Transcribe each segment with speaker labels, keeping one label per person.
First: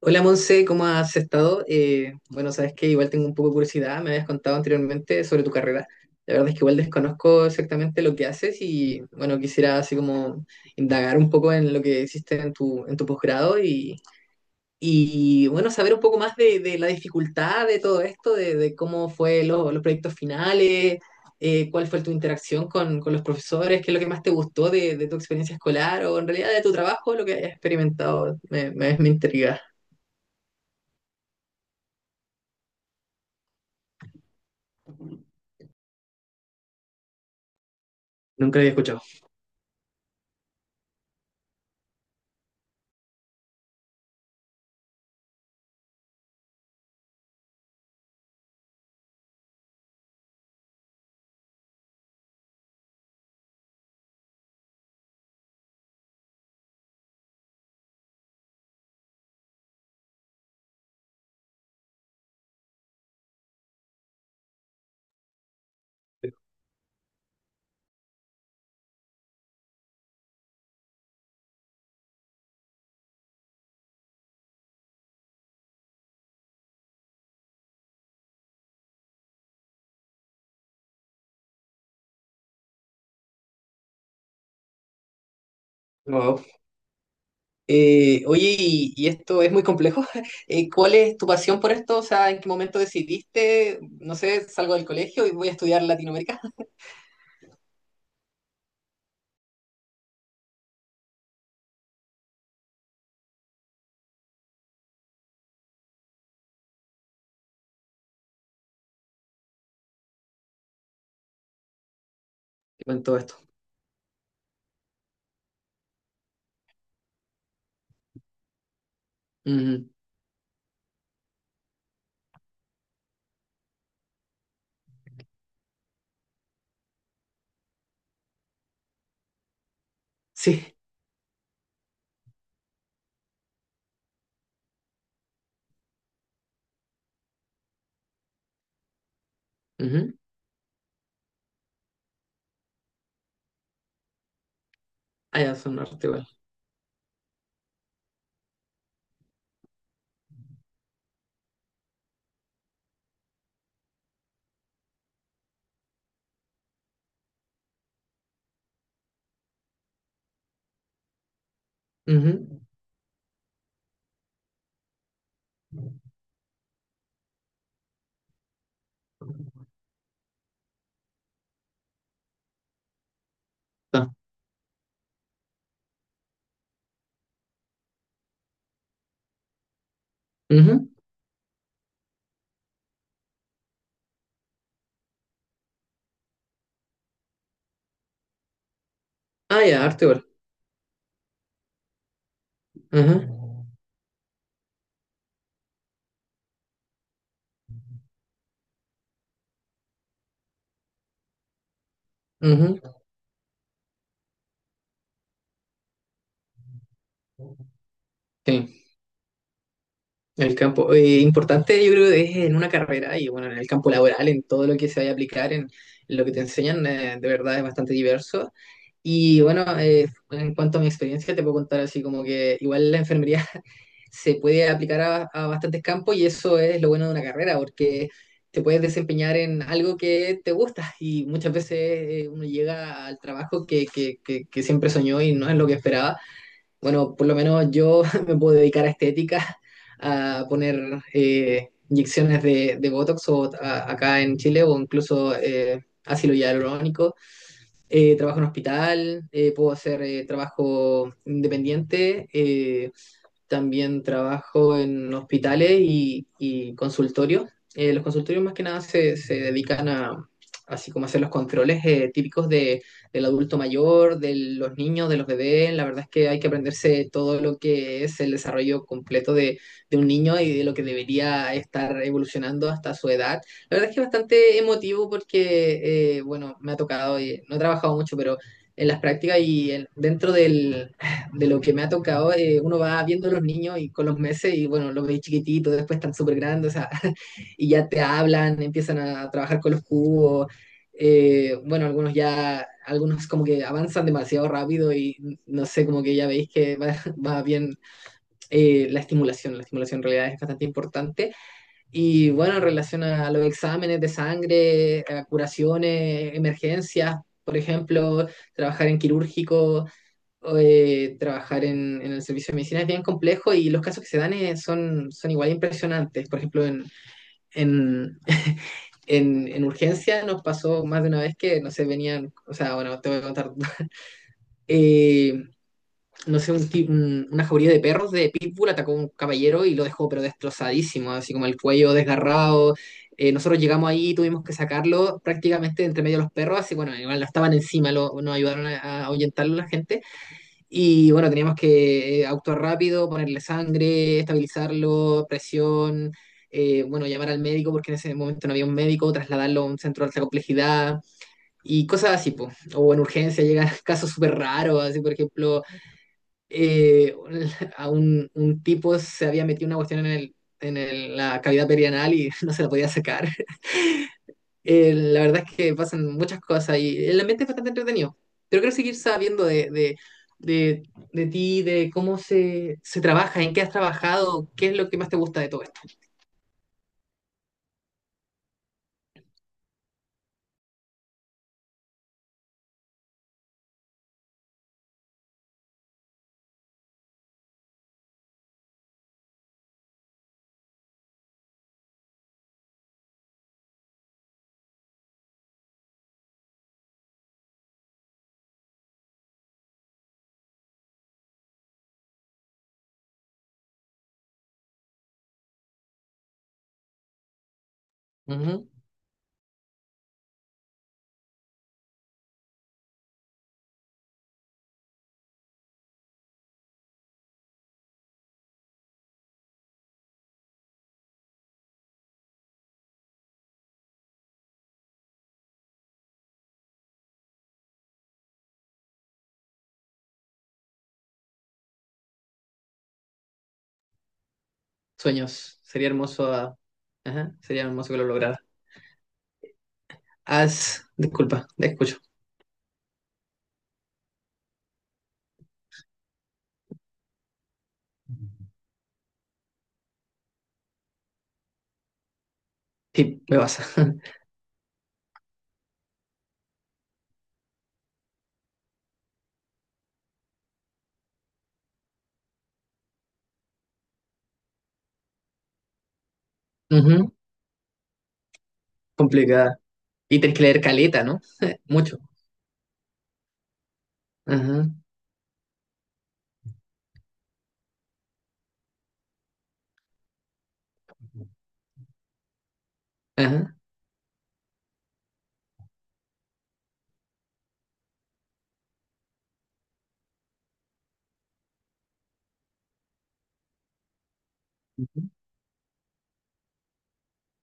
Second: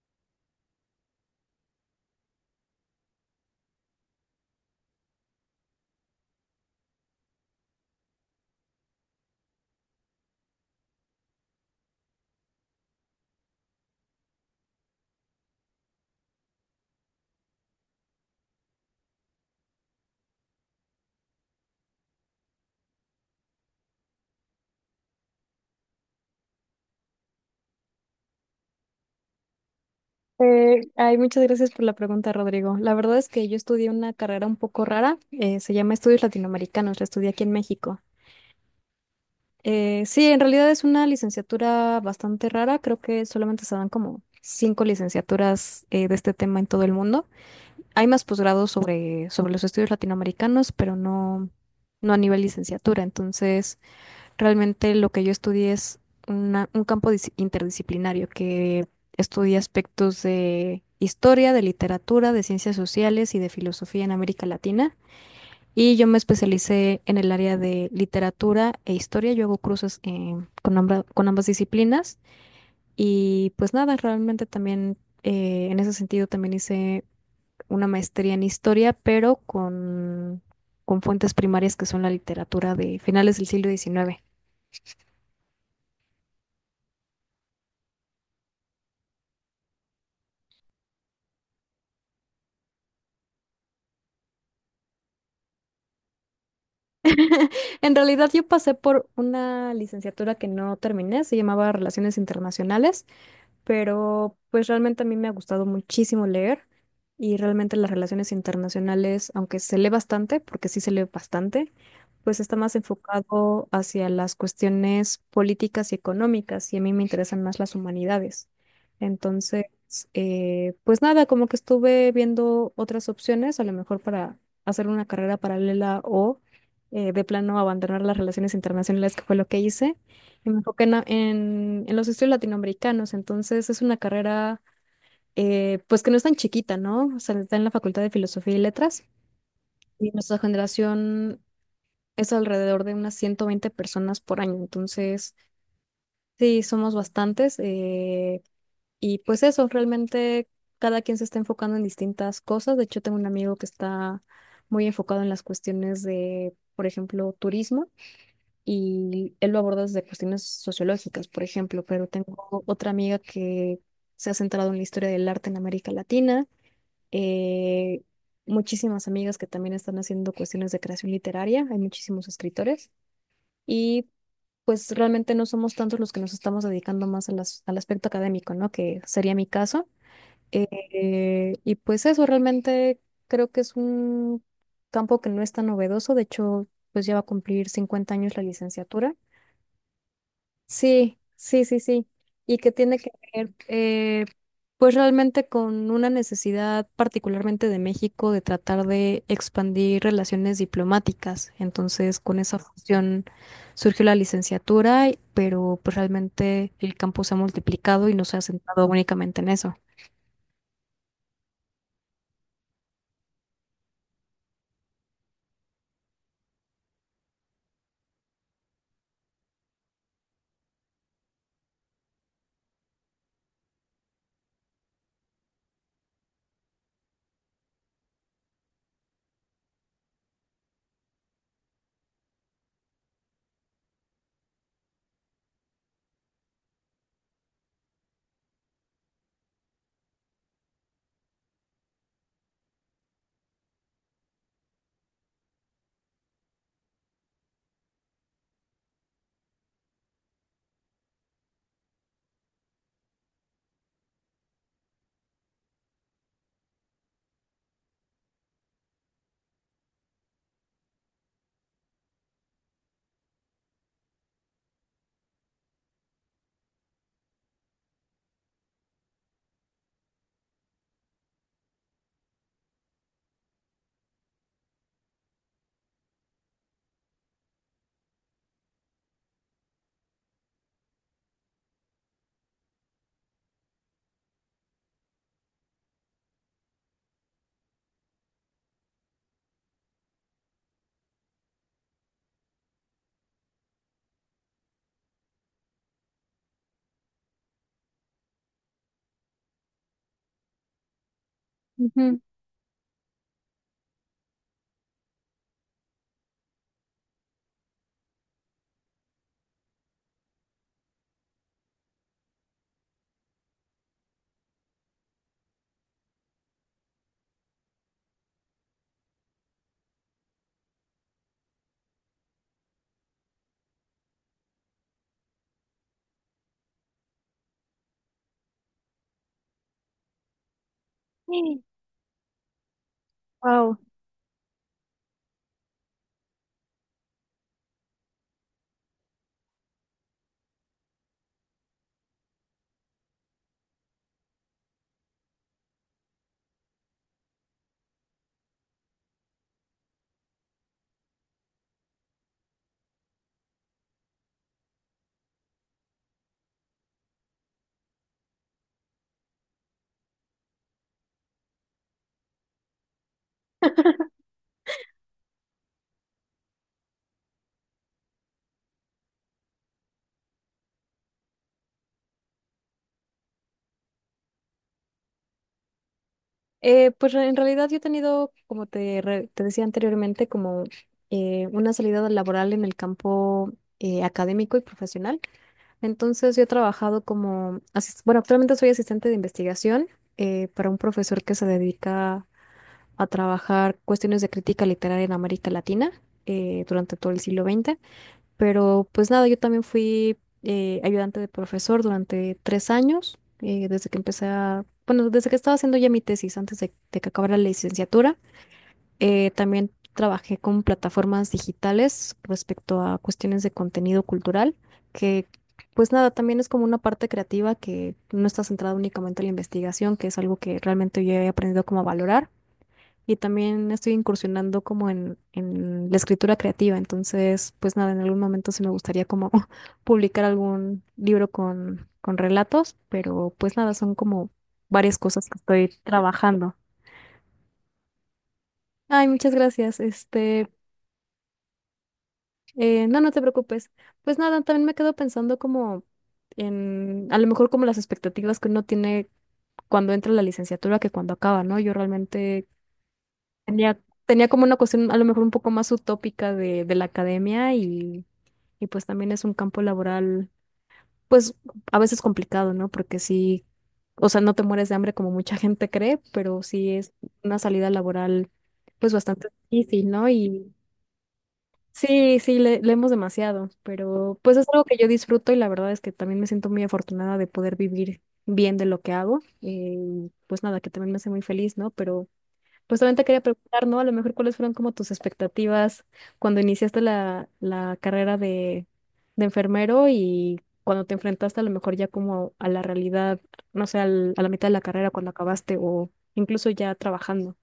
Speaker 1: Hola Monse, ¿cómo has estado? Bueno, sabes que igual tengo un poco de curiosidad, me habías contado anteriormente sobre tu carrera. La verdad es que igual desconozco exactamente lo que haces y bueno, quisiera así como indagar un poco en lo que hiciste en tu posgrado y bueno, saber un poco más de la dificultad de todo esto, de cómo fue los proyectos finales, cuál fue tu interacción con los profesores, qué es lo que más te gustó de tu experiencia escolar o en realidad de tu trabajo, lo que hayas experimentado, me intriga.
Speaker 2: Ay, muchas gracias por la pregunta, Rodrigo. La verdad es que yo estudié una carrera un poco rara, se llama Estudios Latinoamericanos, la estudié aquí en México.
Speaker 1: Nunca lo había escuchado.
Speaker 2: Sí, en realidad es una licenciatura bastante rara, creo que solamente se dan como cinco licenciaturas de este tema en todo el mundo. Hay más posgrados sobre los estudios latinoamericanos, pero no, no a nivel licenciatura, entonces. Realmente lo que yo estudié es un campo interdisciplinario que estudia aspectos de historia, de literatura, de ciencias sociales y de filosofía en América Latina. Y yo me especialicé en el área de literatura e historia. Yo hago cruces con ambas disciplinas. Y pues nada, realmente también en ese sentido también hice una maestría en historia, pero con fuentes primarias que son la literatura de finales del siglo XIX.
Speaker 1: Wow. Oye, esto es muy complejo. ¿Cuál es tu pasión por esto? O sea, ¿en qué momento decidiste, no sé, salgo del colegio y voy a estudiar Latinoamérica?
Speaker 2: En realidad yo pasé por una licenciatura que no terminé, se llamaba Relaciones Internacionales, pero pues realmente a mí me ha gustado muchísimo leer, y realmente las relaciones internacionales, aunque se lee bastante, porque sí se lee bastante, pues está más
Speaker 1: Con todo esto.
Speaker 2: enfocado hacia las cuestiones políticas y económicas, y a mí me interesan más las humanidades. Entonces,
Speaker 1: Ujú.
Speaker 2: pues nada, como que estuve viendo otras opciones, a lo mejor para hacer una carrera paralela o de plano abandonar las relaciones internacionales, que fue lo que hice. Me
Speaker 1: Sí.
Speaker 2: enfoqué en los estudios latinoamericanos, entonces es una carrera pues que no es tan chiquita, ¿no? O sea, está en la Facultad de Filosofía y Letras, y
Speaker 1: Ujú.
Speaker 2: nuestra generación es alrededor de unas 120 personas por año, entonces
Speaker 1: Ah, ya, son arte igual.
Speaker 2: sí, somos bastantes. Y pues eso, realmente cada quien se está enfocando en distintas cosas. De hecho, tengo un amigo que está muy enfocado en las cuestiones de, por ejemplo, turismo, y él lo aborda desde cuestiones sociológicas, por ejemplo. Pero
Speaker 1: Ujú.
Speaker 2: tengo otra amiga que se ha centrado en la historia del arte en América Latina, eh, muchísimas amigas que también están haciendo cuestiones de creación literaria, hay muchísimos escritores. Y
Speaker 1: Ah,
Speaker 2: pues realmente no somos tantos los que nos estamos dedicando más a al aspecto académico, ¿no? Que sería mi caso.
Speaker 1: ujú.
Speaker 2: Y pues eso, realmente creo que es un campo que no es tan novedoso. De hecho, pues ya va a cumplir 50 años la licenciatura.
Speaker 1: Ah, ya, arte igual.
Speaker 2: Sí, sí, sí, sí. Y que tiene que
Speaker 1: Ujú.
Speaker 2: ver, pues realmente con una necesidad particularmente de México de tratar de expandir relaciones diplomáticas. Entonces, con esa
Speaker 1: Ujú.
Speaker 2: función surgió la licenciatura, pero pues realmente el campo se ha multiplicado y no se ha
Speaker 1: Sí.
Speaker 2: centrado únicamente en eso.
Speaker 1: En el campo, importante yo creo que es en una carrera y bueno, en el campo laboral, en todo lo que se vaya a aplicar, en lo que te enseñan, de verdad es bastante diverso. Y bueno, en cuanto a mi experiencia, te puedo contar así como que igual la enfermería se puede aplicar a bastantes campos y eso es lo bueno de una carrera, porque te puedes desempeñar en algo que te gusta y muchas veces uno llega al trabajo que siempre soñó y no es lo que esperaba. Bueno, por lo menos yo me puedo dedicar a estética, a poner inyecciones de Botox o acá en Chile o incluso ácido hialurónico. Trabajo en hospital, puedo hacer trabajo independiente. También trabajo en hospitales y consultorios. Los consultorios más que nada se dedican a, así como hacer los controles típicos de, del adulto mayor, de los niños, de los bebés. La verdad es que hay que aprenderse todo lo que es el desarrollo completo de un niño y de lo que debería estar evolucionando hasta su edad. La verdad es que es bastante emotivo porque, bueno, me ha tocado, y no he trabajado mucho, pero en las prácticas y dentro del, de lo que me ha tocado, uno va viendo a los niños y con los meses y bueno, los veis chiquititos, después están súper grandes, o sea, y ya te hablan, empiezan a trabajar con los cubos, bueno, algunos ya, algunos como que avanzan demasiado rápido y no sé, como que ya veis que va, va bien la estimulación en realidad es bastante importante.
Speaker 2: Ujú.
Speaker 1: Y bueno, en relación a los exámenes de sangre, a curaciones, emergencias, por ejemplo, trabajar en quirúrgico trabajar en el servicio de medicina es bien complejo y los casos que se dan son, son igual impresionantes. Por ejemplo, en, en urgencia nos pasó más de una vez que, no sé, venían, o sea, bueno, te voy a contar, eh, no sé, una jauría de perros de Pitbull atacó a un caballero y lo dejó pero destrozadísimo, así como el cuello desgarrado. Nosotros llegamos ahí y tuvimos que sacarlo prácticamente de entre medio de los perros, así bueno, igual no estaban encima, nos ayudaron a ahuyentarlo la gente y bueno, teníamos que actuar rápido, ponerle sangre, estabilizarlo, presión, bueno, llamar al médico porque en ese momento no había un médico, trasladarlo a un centro de alta complejidad y cosas así, po. O en urgencia llegan casos súper raros, así por ejemplo, eh, a un tipo se había metido una cuestión en el, la cavidad perianal y no se la podía sacar. La verdad es que pasan muchas cosas y el ambiente es bastante entretenido. Pero quiero seguir sabiendo de, de ti, de cómo se trabaja, en qué has trabajado, qué es lo que más te gusta de todo esto.
Speaker 2: En realidad yo he tenido, como te decía anteriormente, como una salida laboral en el campo académico y profesional. Entonces yo he trabajado como, bueno, actualmente soy asistente de investigación para un profesor que se dedica a trabajar cuestiones de crítica literaria en América Latina durante todo el siglo XX. Pero pues nada, yo también fui ayudante de profesor durante 3 años, desde que empecé a, bueno, desde que estaba haciendo ya mi tesis, antes de que acabara la licenciatura.
Speaker 1: Ujú.
Speaker 2: También trabajé con plataformas digitales respecto a cuestiones de contenido cultural, que pues nada, también es como una parte creativa que no está centrada únicamente en la investigación, que es algo que realmente yo he aprendido como a valorar. Y también estoy incursionando como en la escritura creativa. Entonces, pues nada, en algún momento sí me gustaría como publicar algún libro con relatos, pero pues nada, son como varias cosas que
Speaker 1: Sueños.
Speaker 2: estoy
Speaker 1: Sería hermoso,
Speaker 2: trabajando.
Speaker 1: ah, ajá, sería hermoso que lo lograra.
Speaker 2: Ay, muchas gracias. Este,
Speaker 1: Haz, disculpa, te escucho.
Speaker 2: No, no te preocupes. Pues nada, también me quedo pensando como en, a lo mejor como las expectativas que uno tiene cuando entra a la licenciatura, que cuando acaba, ¿no? Yo realmente
Speaker 1: Sí, me pasa.
Speaker 2: tenía, tenía como una cuestión a lo mejor un poco más utópica de la academia, y pues también es un campo laboral, pues a veces complicado, ¿no? Porque sí, o sea, no te mueres de hambre como mucha gente cree, pero sí es
Speaker 1: Ujú.
Speaker 2: una salida laboral pues bastante
Speaker 1: Complicada.
Speaker 2: difícil, ¿no?
Speaker 1: Y tenés que
Speaker 2: Y
Speaker 1: leer caleta, ¿no? Mucho.
Speaker 2: sí, sí, leemos demasiado, pero pues es algo
Speaker 1: Ajá,
Speaker 2: que yo disfruto, y la verdad es que también me siento muy afortunada de poder vivir bien de lo que hago. Y pues nada, que también me hace muy feliz, ¿no? Pero pues también te quería
Speaker 1: ajá.
Speaker 2: preguntar, ¿no? A lo mejor cuáles fueron como tus expectativas cuando iniciaste la carrera de enfermero, y cuando te enfrentaste a lo mejor ya como a la realidad, no sé, a la mitad de la carrera, cuando acabaste o incluso ya trabajando.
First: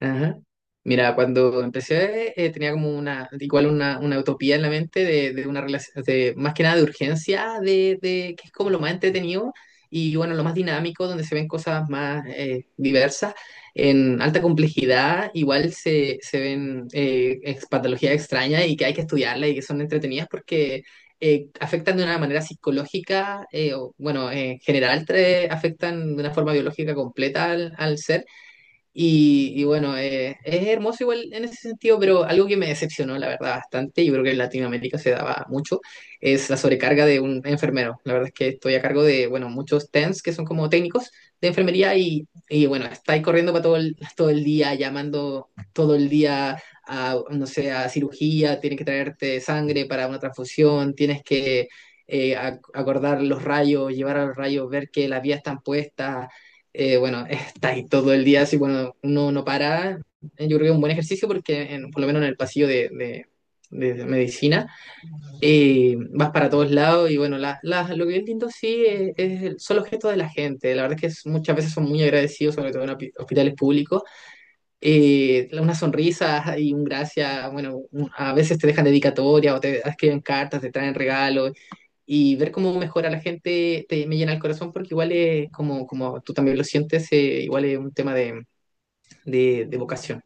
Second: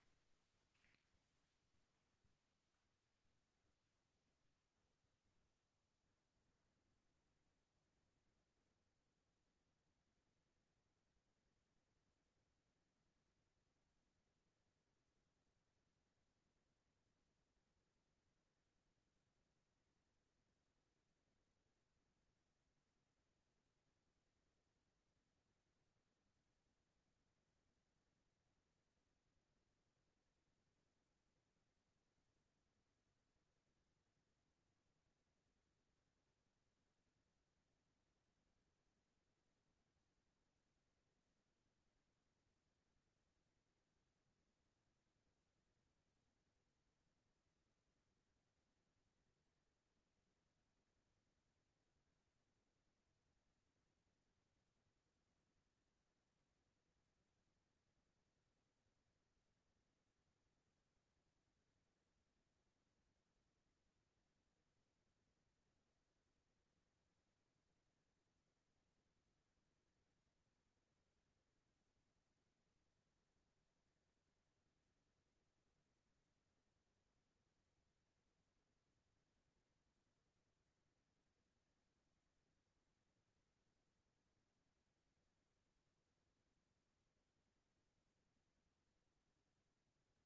Speaker 1: Ajá. Mira, cuando empecé tenía como una, igual una utopía en la mente de una relación, de, más que nada de urgencia, de que es como lo más entretenido y bueno, lo más dinámico, donde se ven cosas más diversas, en alta complejidad, igual se ven patologías extrañas y que hay que estudiarlas y que son entretenidas porque afectan de una manera psicológica, o, bueno, en general afectan de una forma biológica completa al, al ser y bueno, es hermoso igual en ese sentido, pero algo que me decepcionó, la verdad, bastante, yo creo que en Latinoamérica se daba mucho, es la sobrecarga de un enfermero. La verdad es que estoy a cargo de, bueno, muchos TENS que son como técnicos de enfermería y bueno, estáis corriendo para todo el día, llamando todo el día a, no sé, a cirugía, tienes que traerte sangre para una transfusión, tienes que acordar los rayos, llevar a los rayos, ver que las vías están puestas, bueno, está ahí todo el día, así, bueno, uno no para. Yo creo que es un buen ejercicio porque, por lo menos en el pasillo de, de medicina, vas para todos lados y, bueno, lo que es lindo sí es, son los gestos de la gente. La verdad es que muchas veces son muy agradecidos, sobre todo en hospitales públicos. Una sonrisa y un gracias, bueno, a veces te dejan dedicatoria o te escriben cartas, te traen regalos y ver cómo mejora la gente me llena el corazón porque igual es, como, como tú también lo sientes, igual es un tema de vocación.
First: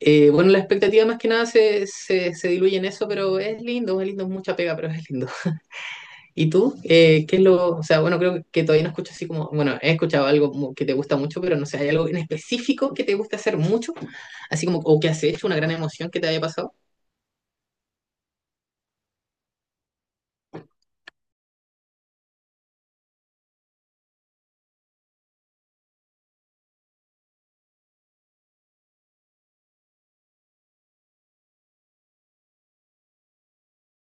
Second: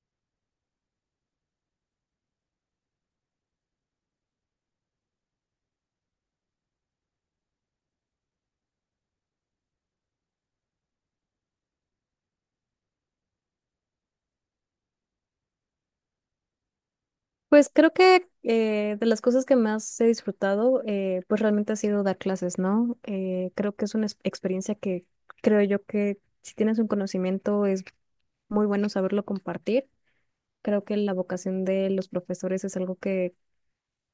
Speaker 1: Bueno, la expectativa más que nada se diluye en eso, pero es lindo, es lindo, es mucha pega, pero es lindo. ¿Y tú? ¿Qué es lo, o sea, bueno, creo que todavía no escucho así como, bueno, he escuchado algo como que te gusta mucho, pero no sé, ¿hay algo en específico que te gusta hacer mucho? Así como, o que has hecho una gran emoción que te haya pasado.
Speaker 2: Pues creo que de las cosas que más he disfrutado, pues realmente ha sido dar clases, ¿no? Creo que es una experiencia que creo yo que si tienes un conocimiento es muy bueno saberlo compartir. Creo que la vocación de los profesores es algo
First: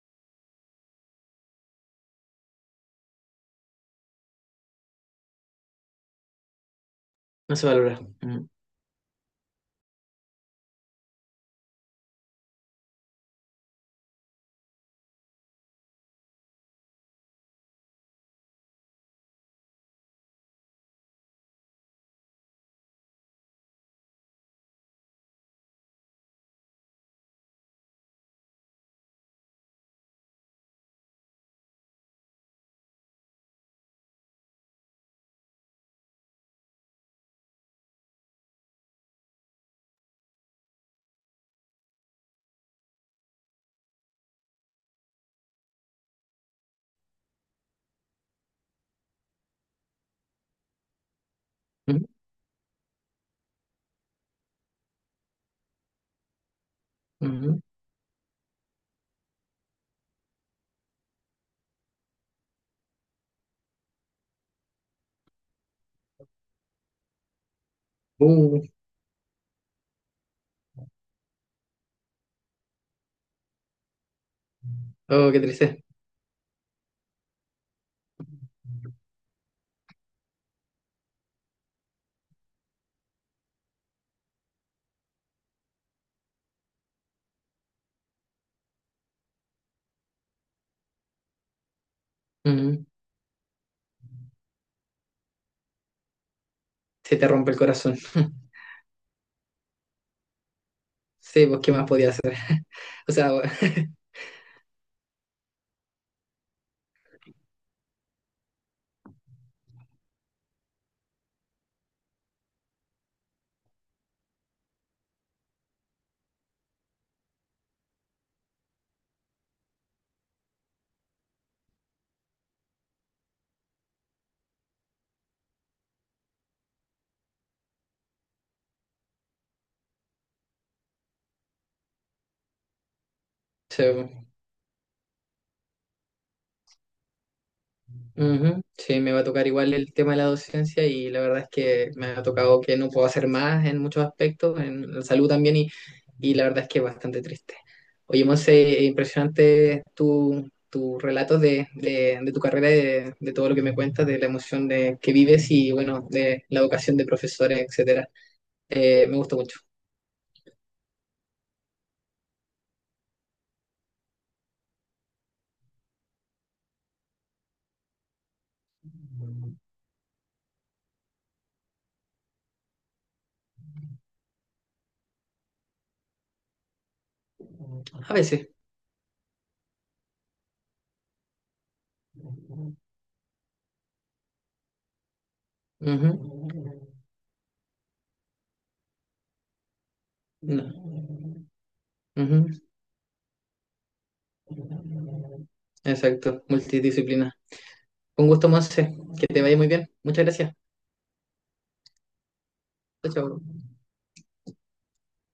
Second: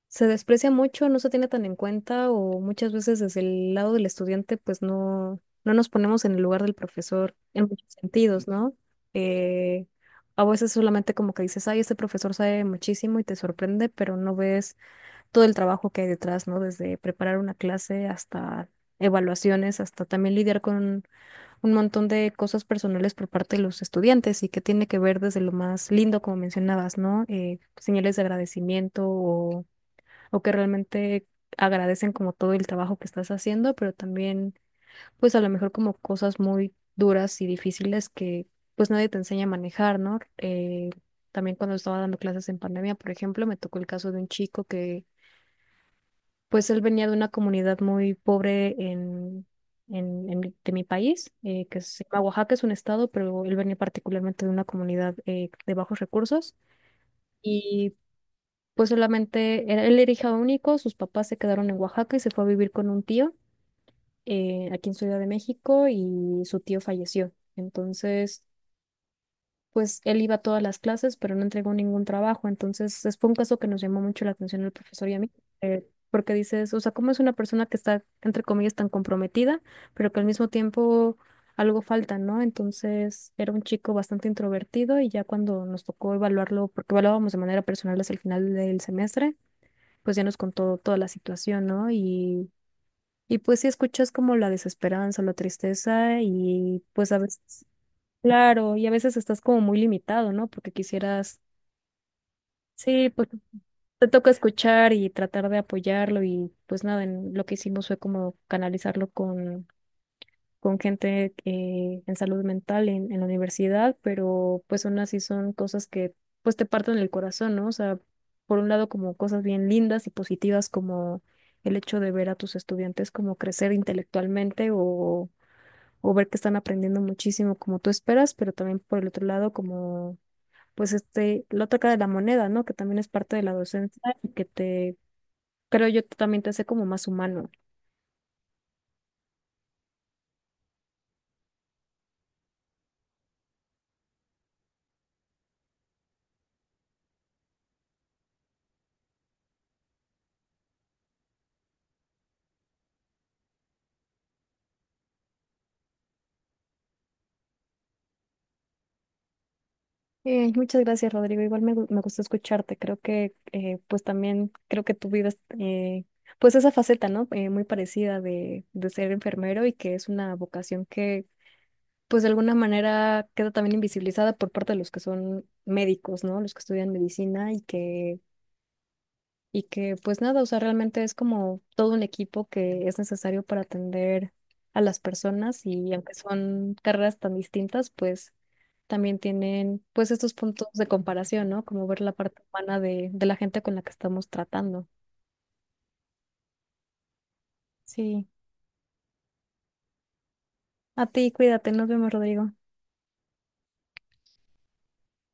Speaker 2: se desprecia mucho, no se tiene tan en cuenta, o muchas veces desde el lado del estudiante pues no, no nos ponemos en el lugar del profesor
Speaker 1: No
Speaker 2: en
Speaker 1: se
Speaker 2: muchos
Speaker 1: valora. Mm,
Speaker 2: sentidos, ¿no? Eh, a veces solamente como que dices, ay, este profesor sabe muchísimo y te sorprende, pero no ves todo el trabajo que hay detrás, ¿no? Desde preparar una clase hasta evaluaciones, hasta también lidiar con un montón de cosas personales por parte de los estudiantes, y que tiene que ver desde lo más lindo, como mencionabas, ¿no? Señales de agradecimiento, o que realmente agradecen como todo el trabajo que estás haciendo, pero también pues a lo mejor como cosas muy duras y difíciles que pues nadie te enseña a manejar, ¿no? También cuando estaba dando clases en pandemia, por ejemplo, me tocó el caso de un chico que pues él venía de una comunidad muy pobre en. En de mi país, que se
Speaker 1: mm,
Speaker 2: llama Oaxaca, es un estado, pero él venía particularmente de una comunidad de bajos recursos.
Speaker 1: mm.
Speaker 2: Y pues solamente él era hija único, sus papás se quedaron en Oaxaca y se fue a vivir con un tío aquí en Ciudad de México, y su tío falleció. Entonces,
Speaker 1: Uh,
Speaker 2: pues él iba a todas las clases, pero no entregó ningún trabajo. Entonces, fue un caso que nos llamó mucho la atención al profesor y a mí,
Speaker 1: oh, qué triste.
Speaker 2: porque dices, o sea, ¿cómo es una persona que está, entre comillas, tan comprometida, pero que al mismo tiempo? Algo falta, ¿no? Entonces era un chico bastante introvertido, y ya cuando nos tocó evaluarlo, porque evaluábamos de manera personal hasta el final del semestre, pues ya nos contó toda la situación, ¿no?
Speaker 1: Mm,
Speaker 2: Y pues sí escuchas como la desesperanza, la tristeza, y pues
Speaker 1: se
Speaker 2: a
Speaker 1: te rompe el
Speaker 2: veces,
Speaker 1: corazón.
Speaker 2: claro, y a veces estás como muy limitado, ¿no? Porque quisieras,
Speaker 1: Sí, pues, ¿qué más podía hacer?
Speaker 2: sí,
Speaker 1: O
Speaker 2: pues
Speaker 1: sea, bueno,
Speaker 2: te toca escuchar y tratar de apoyarlo, y pues nada, lo que hicimos fue como canalizarlo con gente en salud mental en la universidad, pero pues aún así son cosas que pues te parten el corazón, ¿no? O sea, por un lado como cosas bien lindas y positivas, como el hecho de ver a tus estudiantes como crecer intelectualmente, o ver que están aprendiendo muchísimo como tú esperas, pero también por el otro lado, como pues este, la otra cara de la moneda, ¿no? Que también es parte de la
Speaker 1: sí,
Speaker 2: docencia,
Speaker 1: pues.
Speaker 2: y que te, creo yo, también te hace como más humano.
Speaker 1: Ujú. Sí, me va a tocar igual el tema de la docencia y la verdad es que me ha tocado que no puedo hacer más en muchos aspectos, en la salud también, y la verdad es que es bastante triste. Oye, Monse, impresionante tu, tu relato de tu carrera, y de todo lo que me cuentas, de la emoción de, que vives y, bueno, de la vocación de profesores, etcétera. Me gustó mucho.
Speaker 2: Muchas gracias, Rodrigo. Igual me, me gustó escucharte. Creo que, pues también, creo que tú vives, pues esa faceta, ¿no? Muy parecida de ser enfermero, y que es una vocación que, pues de alguna manera queda también invisibilizada por parte de los que son médicos, ¿no? Los que estudian medicina,
Speaker 1: A veces.
Speaker 2: y que pues nada, o sea, realmente es como todo un equipo que es necesario para atender a las personas, y
Speaker 1: Ujú.
Speaker 2: aunque son carreras tan distintas, pues también tienen pues estos
Speaker 1: No.
Speaker 2: puntos de comparación, ¿no? Como ver la
Speaker 1: Ujú.
Speaker 2: parte humana de la gente con la que estamos tratando.
Speaker 1: Exacto, multidisciplina.
Speaker 2: Sí,
Speaker 1: Un gusto, Monse. Que te vaya muy bien. Muchas gracias.
Speaker 2: a ti, cuídate, nos vemos, Rodrigo.
Speaker 1: Chao, chao.